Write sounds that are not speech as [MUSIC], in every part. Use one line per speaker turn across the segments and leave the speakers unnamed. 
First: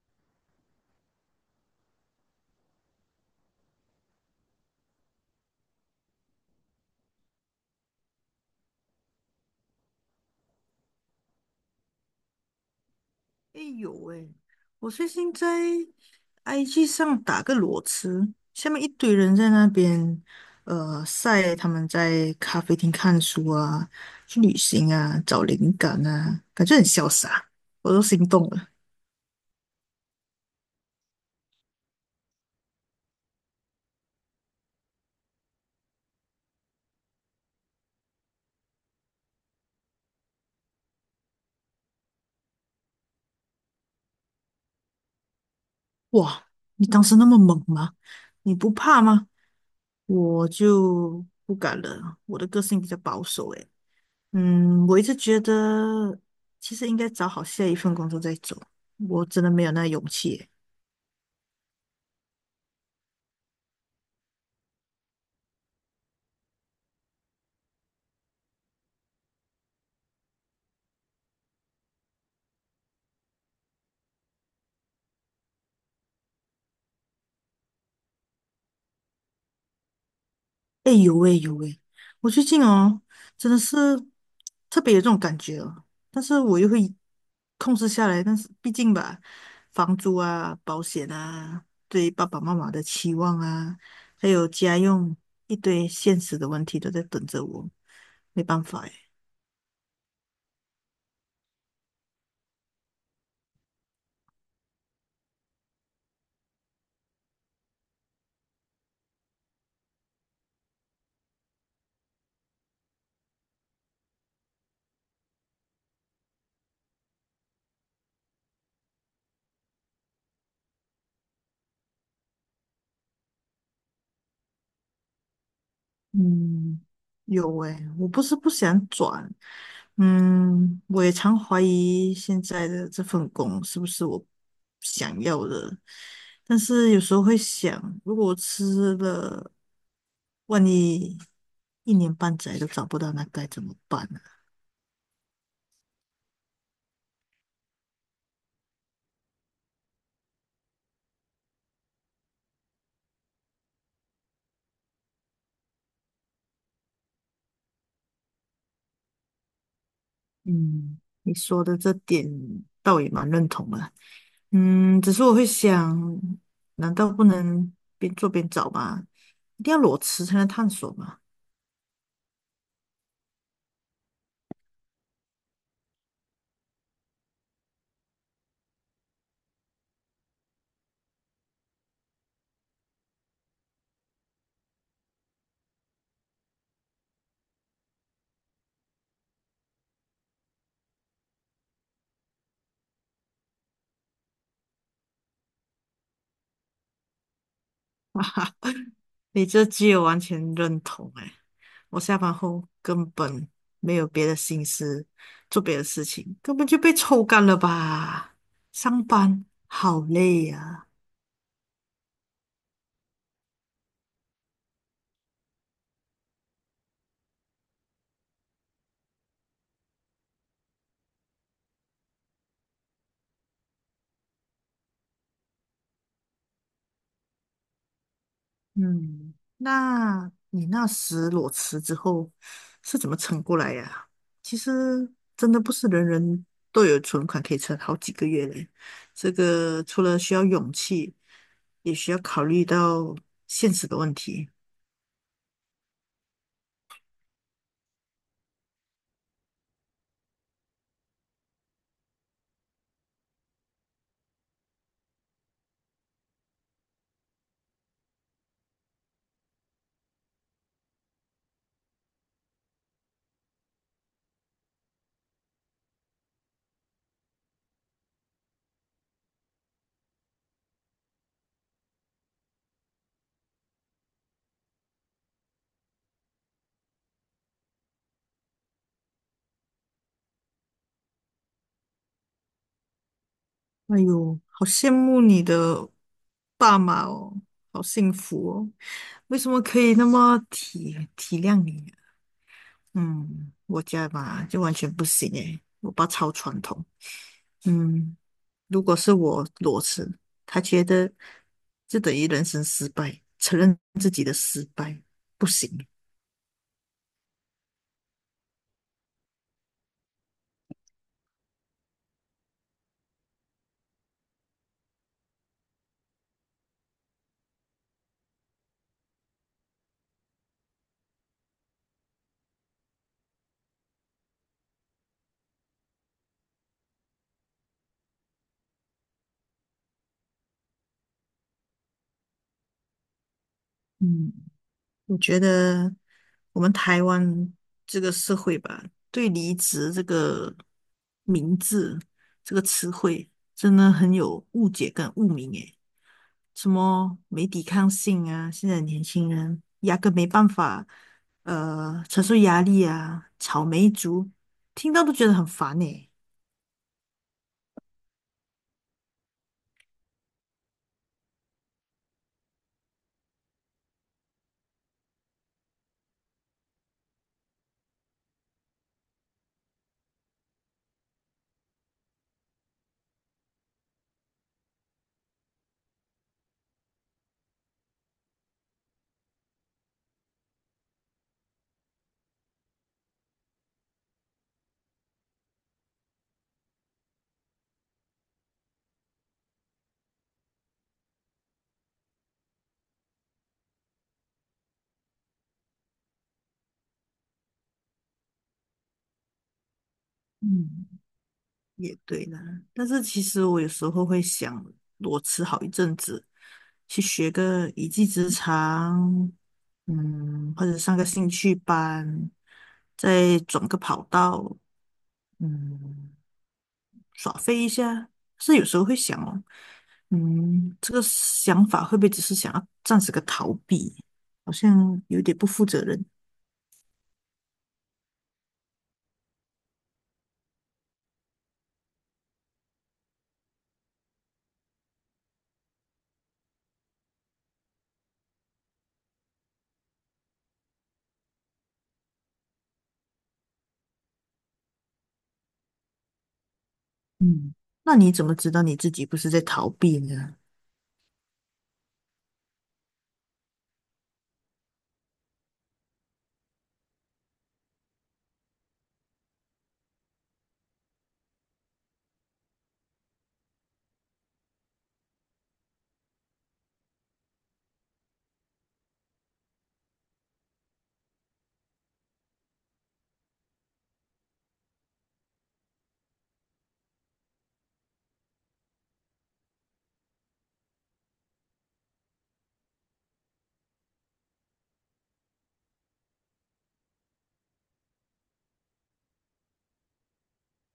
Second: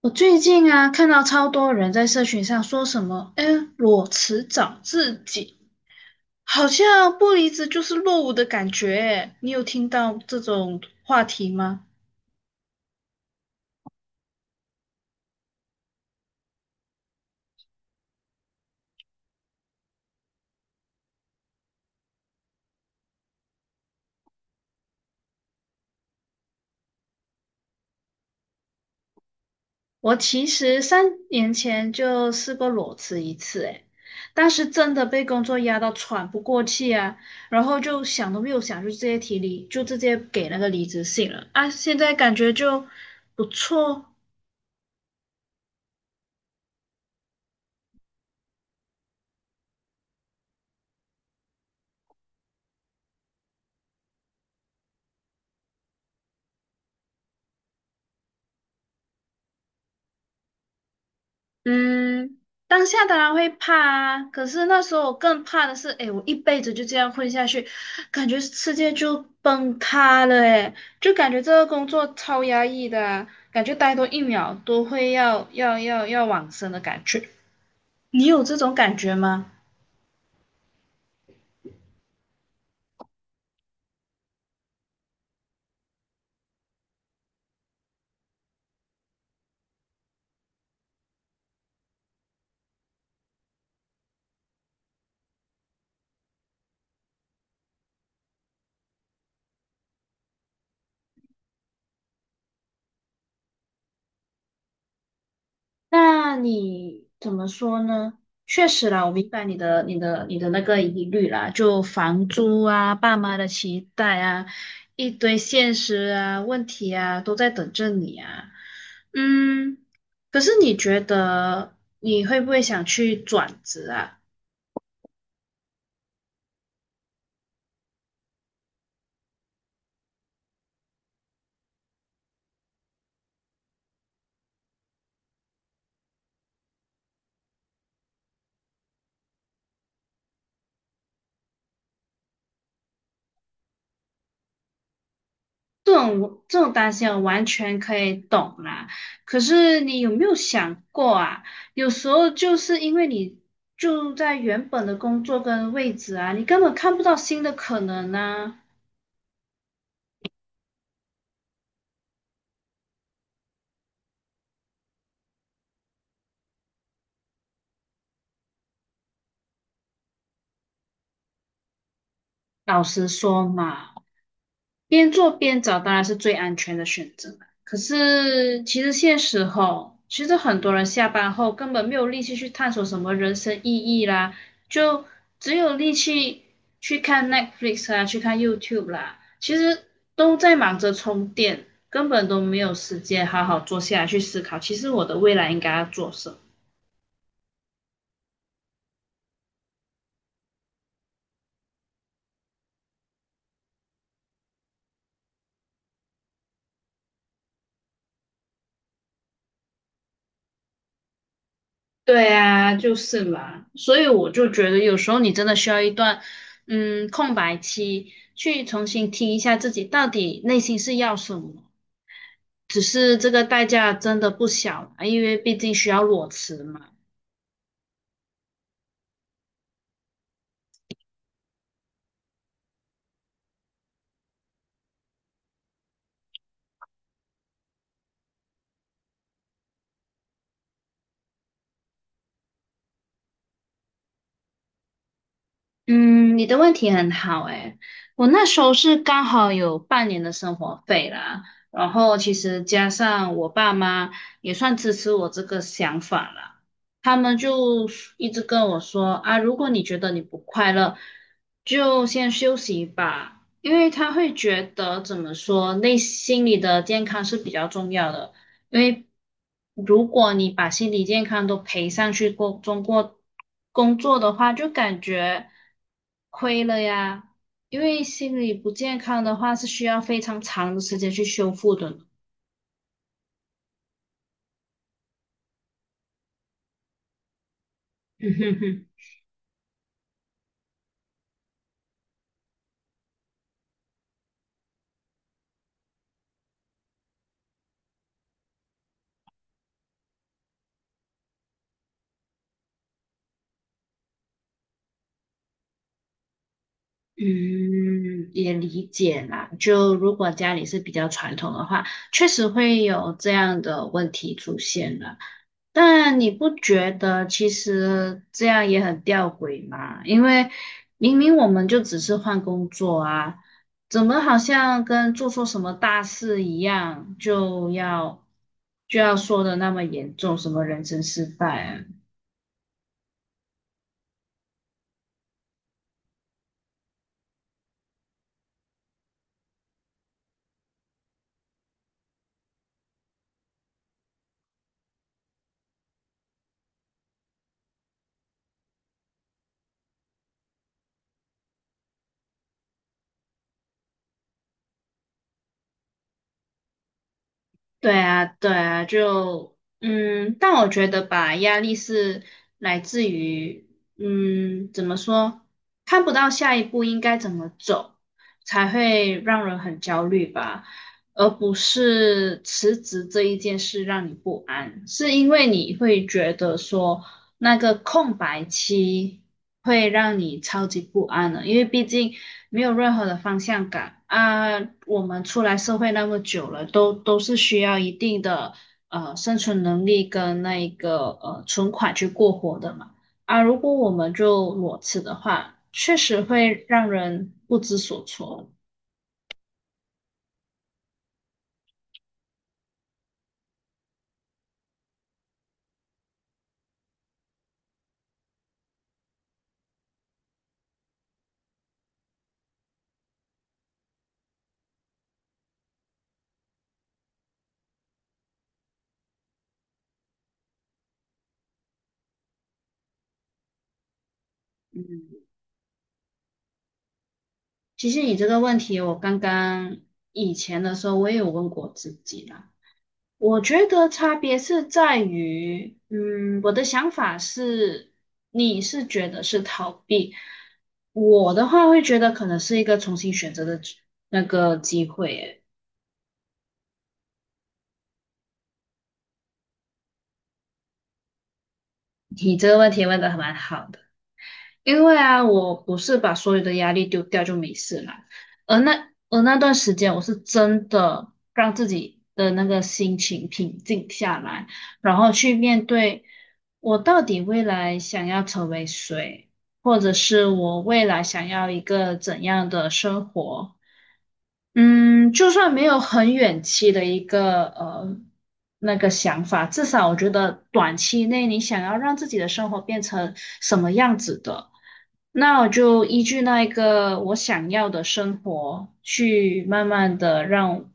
我最近啊，看到超多人在社群上说什么，哎，裸辞找自己，好像不离职就是落伍的感觉。哎，你有听到这种话题吗？
哎有哎，我最近在 IG 上打个裸辞，下面一堆人在那边晒他们在咖啡厅看书啊、去旅行啊、找灵感啊，感觉很潇洒，我都心动了。
我其实三年前就试过裸辞一次，哎，当时真的被工作压到喘不过气啊，然后就想都没有想，就直接提离，就直接给那个离职信了啊。现在感觉就不错。
哇，你当时那么猛吗？你不怕吗？我就不敢了，我的个性比较保守诶。嗯，我一直觉得其实应该找好下一份工作再走，我真的没有那勇气。
嗯，当下当然会怕啊，可是那时候我更怕的是，诶，我一辈子就这样混下去，感觉世界就崩塌了，诶，就感觉这个工作超压抑的啊，感觉待多一秒都会要往生的感觉。你有这种感觉吗？
哎，有哎有哎，我最近哦，真的是特别有这种感觉哦，但是我又会控制下来，但是毕竟吧，房租啊、保险啊、对爸爸妈妈的期望啊，还有家用一堆现实的问题都在等着我，没办法诶。
那你怎么说呢？确实啦，我明白你的那个疑虑啦，就房租啊、爸妈的期待啊，一堆现实啊、问题啊，都在等着你啊。嗯，可是你觉得你会不会想去转职啊？
嗯，有诶，我不是不想转，嗯，我也常怀疑现在的这份工是不是我想要的，但是有时候会想，如果我吃了，万一一年半载都找不到，那该怎么办呢？
这种这种担心我完全可以懂啦。可是你有没有想过啊？有时候就是因为你就在原本的工作跟位置啊，你根本看不到新的可能呢。
嗯，你说的这点倒也蛮认同的，嗯，只是我会想，难道不能边做边找吗？一定要裸辞才能探索吗？
老实说嘛。边做边找当然是最安全的选择啦，可是其实现实吼，其实很多人下班后根本没有力气去探索什么人生意义啦，就只有力气去看 Netflix 啊，去看 YouTube 啦，其实都在忙着充电，根本都没有时间好好坐下来去思考，其实我的未来应该要做什么。
你这句我完全认同哎，我下班后根本没有别的心思做别的事情，根本就被抽干了吧？上班好累呀。
对啊，就是嘛，所以我就觉得有时候你真的需要一段，嗯，空白期，去重新听一下自己到底内心是要什么。只是这个代价真的不小，因为毕竟需要裸辞嘛。
嗯，那你那时裸辞之后是怎么撑过来呀，其实真的不是人人都有存款可以撑好几个月嘞，这个除了需要勇气，也需要考虑到现实的问题。
嗯，你的问题很好诶，我那时候是刚好有半年的生活费啦，然后其实加上我爸妈也算支持我这个想法啦，他们就一直跟我说啊，如果你觉得你不快乐，就先休息吧，因为他会觉得怎么说，内心里的健康是比较重要的。因为如果你把心理健康都赔上去工中国工作的话，就感觉亏了呀。因为心理不健康的话，是需要非常长的时间去修复的呢。[LAUGHS]
哎呦，好羡慕你的爸妈哦，好幸
嗯
福
哼
哦！
哼。
为什么可以那么体体谅你啊。嗯，我家吧就完全不行诶，我爸超传统。嗯，如果是我裸辞，他觉得就等于人生失败，承认自己的失败不行。
嗯，也理解啦。就如果家里是比较传统的话，确实会有这样的问题出现了。但你不觉得其实这样也很吊诡吗？因为明明我们就只是换工作啊，怎么好像跟做错什么大事一样，就要说的那么严重，什么人生失败啊？
嗯，你觉得我们台湾这个社会吧，对离职这个名字、这个词汇，真的很有误解跟污名诶。什么没抵抗性啊，现在年轻人压根没办法，承受压力啊，草莓族，听到都觉得很烦诶。
对啊，对啊，就但我觉得吧，压力是来自于怎么说，看不到下一步应该怎么走，才会让人很焦虑吧，而不是辞职这一件事让你不安，是因为你会觉得说那个空白期会让你超级不安的，因为毕竟没有任何的方向感啊。我们出来社会那么久了，都是需要一定的生存能力跟那一个存款去过活的嘛。啊，如果我们就裸辞的话，确实会让人不知所措。
嗯。也对啦，但是其实我有时候会想裸辞好一阵子，去学个一技之长，嗯，或者上个兴趣班，再转个跑道，嗯，耍飞一下。是有时候会想哦，嗯，这个想法会不会只是想要暂时个逃避？好像有点不负责任。
其实你这个问题，我刚刚以前的时候我也有问过自己啦。我觉得差别是在于，嗯，我的想法是，你是觉得是逃避，我的话会觉得可能是一个重新选择的机那个机会诶。
嗯，那你怎么知道你自己不是在逃避呢？
你这个问题问的还蛮好的。因为啊，我不是把所有的压力丢掉就没事了，而那段时间，我是真的让自己的那个心情平静下来，然后去面对我到底未来想要成为谁，或者是我未来想要一个怎样的生活，嗯，就算没有很远期的一个那个想法，至少我觉得短期内你想要让自己的生活变成什么样子的，那我就依据那一个我想要的生活去慢慢的让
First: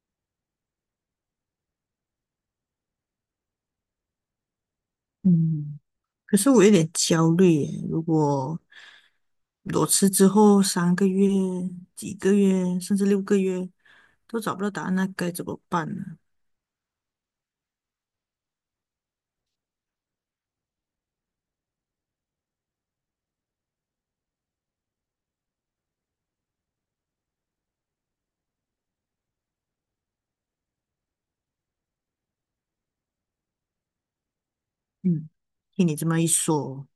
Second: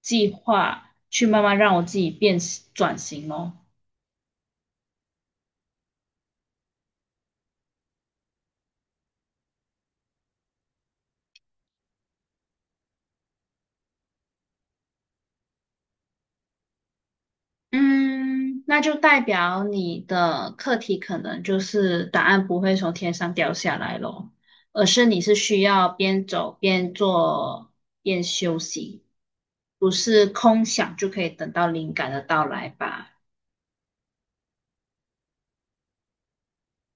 计划，去慢慢让我自己变转型咯。
嗯。可是我有点焦虑耶，如果裸辞之后三个月、几个月，甚至六个月都找不到答案，那该怎么办呢？
嗯，那就代表你的课题可能就是答案不会从天上掉下来咯，而是你是需要边走边做边休息，不是空想就可以等到灵感的到来吧？
嗯，听你这么一说，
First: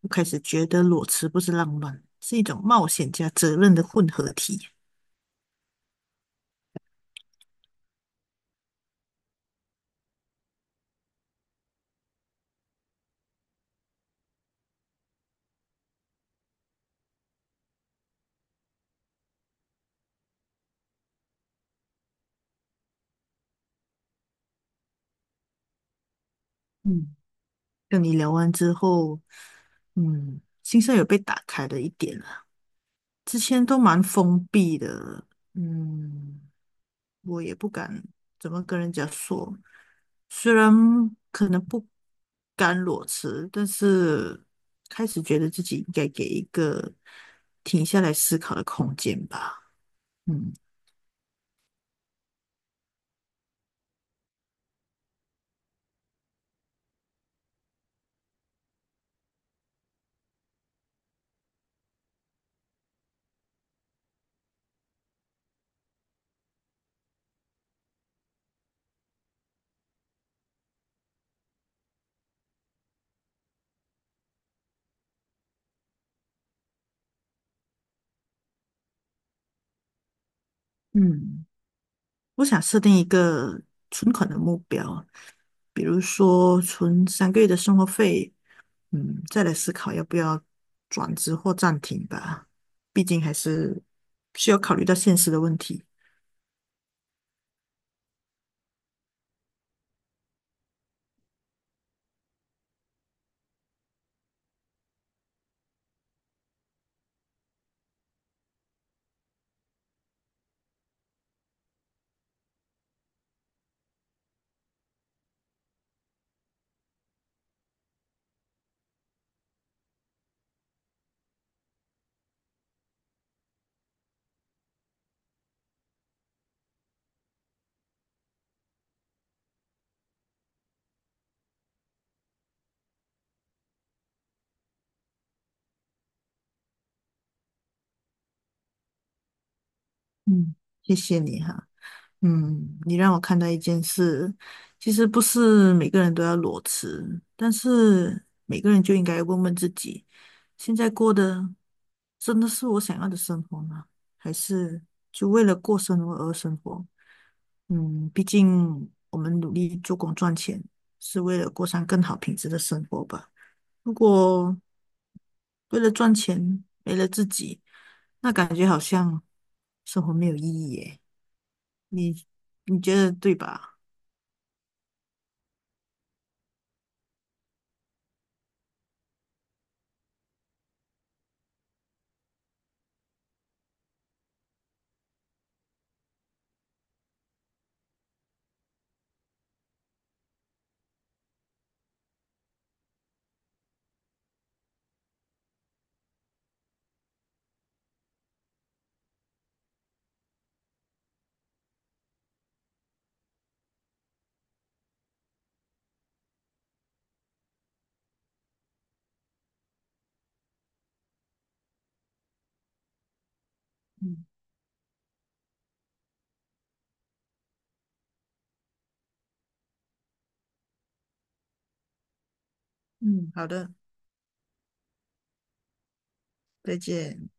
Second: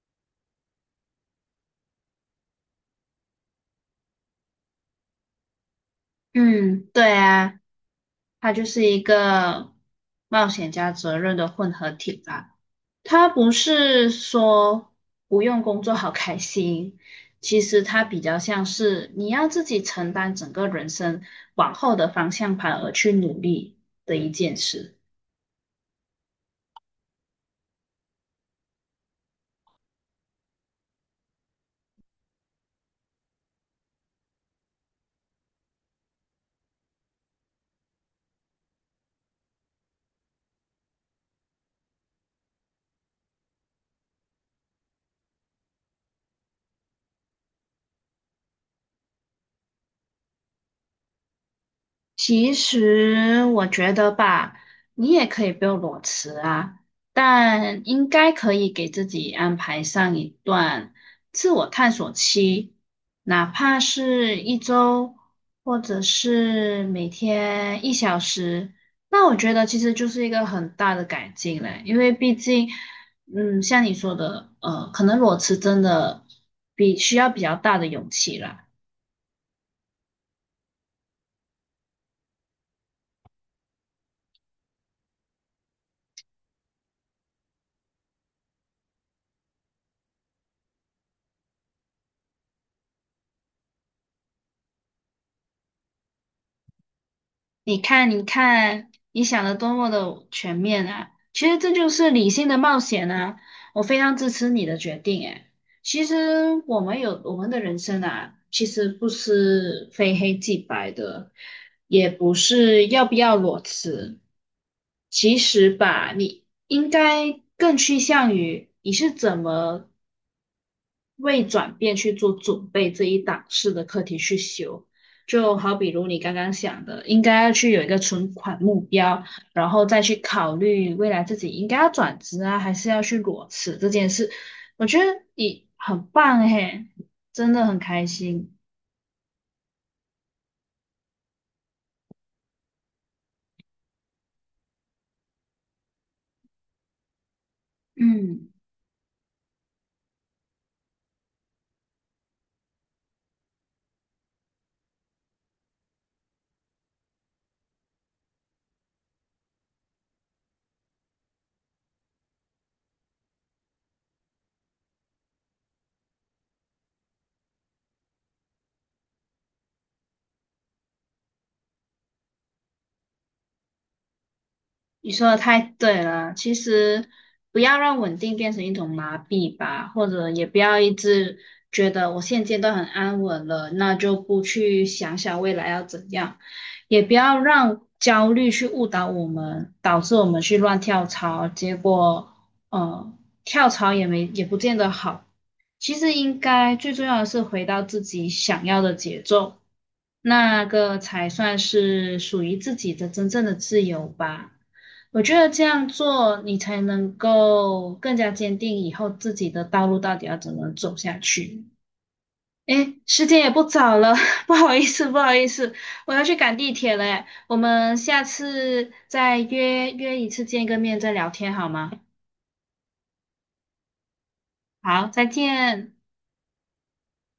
我开始觉得裸辞不是浪漫，是一种冒险加责任的混合体。
嗯，对啊，它就是一个冒险加责任的混合体吧。他不是说不用工作好开心，其实他比较像是你要自己承担整个人生往后的方向盘而去努力的一件事。
嗯，跟你聊完之后，嗯，心上有被打开了一点了，之前都蛮封闭的，嗯。我也不敢怎么跟人家说，虽然可能不甘裸辞，但是开始觉得自己应该给一个停下来思考的空间吧。嗯。
其实我觉得吧，你也可以不用裸辞啊，但应该可以给自己安排上一段自我探索期，哪怕是一周，或者是每天一小时。那我觉得其实就是一个很大的改进嘞，因为毕竟，嗯，像你说的，可能裸辞真的比需要比较大的勇气啦。
嗯，我想设定一个存款的目标，比如说存三个月的生活费，嗯，再来思考要不要转职或暂停吧。毕竟还是需要考虑到现实的问题。
你看，你看，你想的多么的全面啊！其实这就是理性的冒险啊！我非常支持你的决定。哎，其实我们有我们的人生啊，其实不是非黑即白的，也不是要不要裸辞。其实吧，你应该更趋向于你是怎么为转变去做准备这一档次的课题去修。就好比如你刚刚想的，应该要去有一个存款目标，然后再去考虑未来自己应该要转职啊，还是要去裸辞这件事。我觉得你很棒嘿，真的很开心。
嗯，谢谢你哈。嗯，你让我看到一件事，其实不是每个人都要裸辞，但是
嗯。
每个人就应该问问自己，现在过的真的是我想要的生活吗？还是就为了过生活而生活？嗯，毕竟我们努力做工赚钱，是为了过上更好品质的生活吧。如果为了赚钱没了自己，那感觉好像生活没有意义耶。你你觉得对吧？
你说的太对了，其实不要让稳定变成一种麻痹吧，或者也不要一直觉得我现阶段很安稳了，那就不去想想未来要怎样，也不要让焦虑去误导我们，导致我们去乱跳槽，结果呃跳槽也没也不见得好。其实应该最重要的是回到自己想要的节奏，那个才算是属于自己的真正的自由吧。我觉得这样做，你才能够更加坚定以后自己的道路到底要怎么走下去。诶，时间也不早了，
嗯。
[LAUGHS] 不好意思，不好意思，我要去赶地铁了，诶我们下次再约约一次见个面再聊天好吗？
嗯，好的，
好，再见。
再见。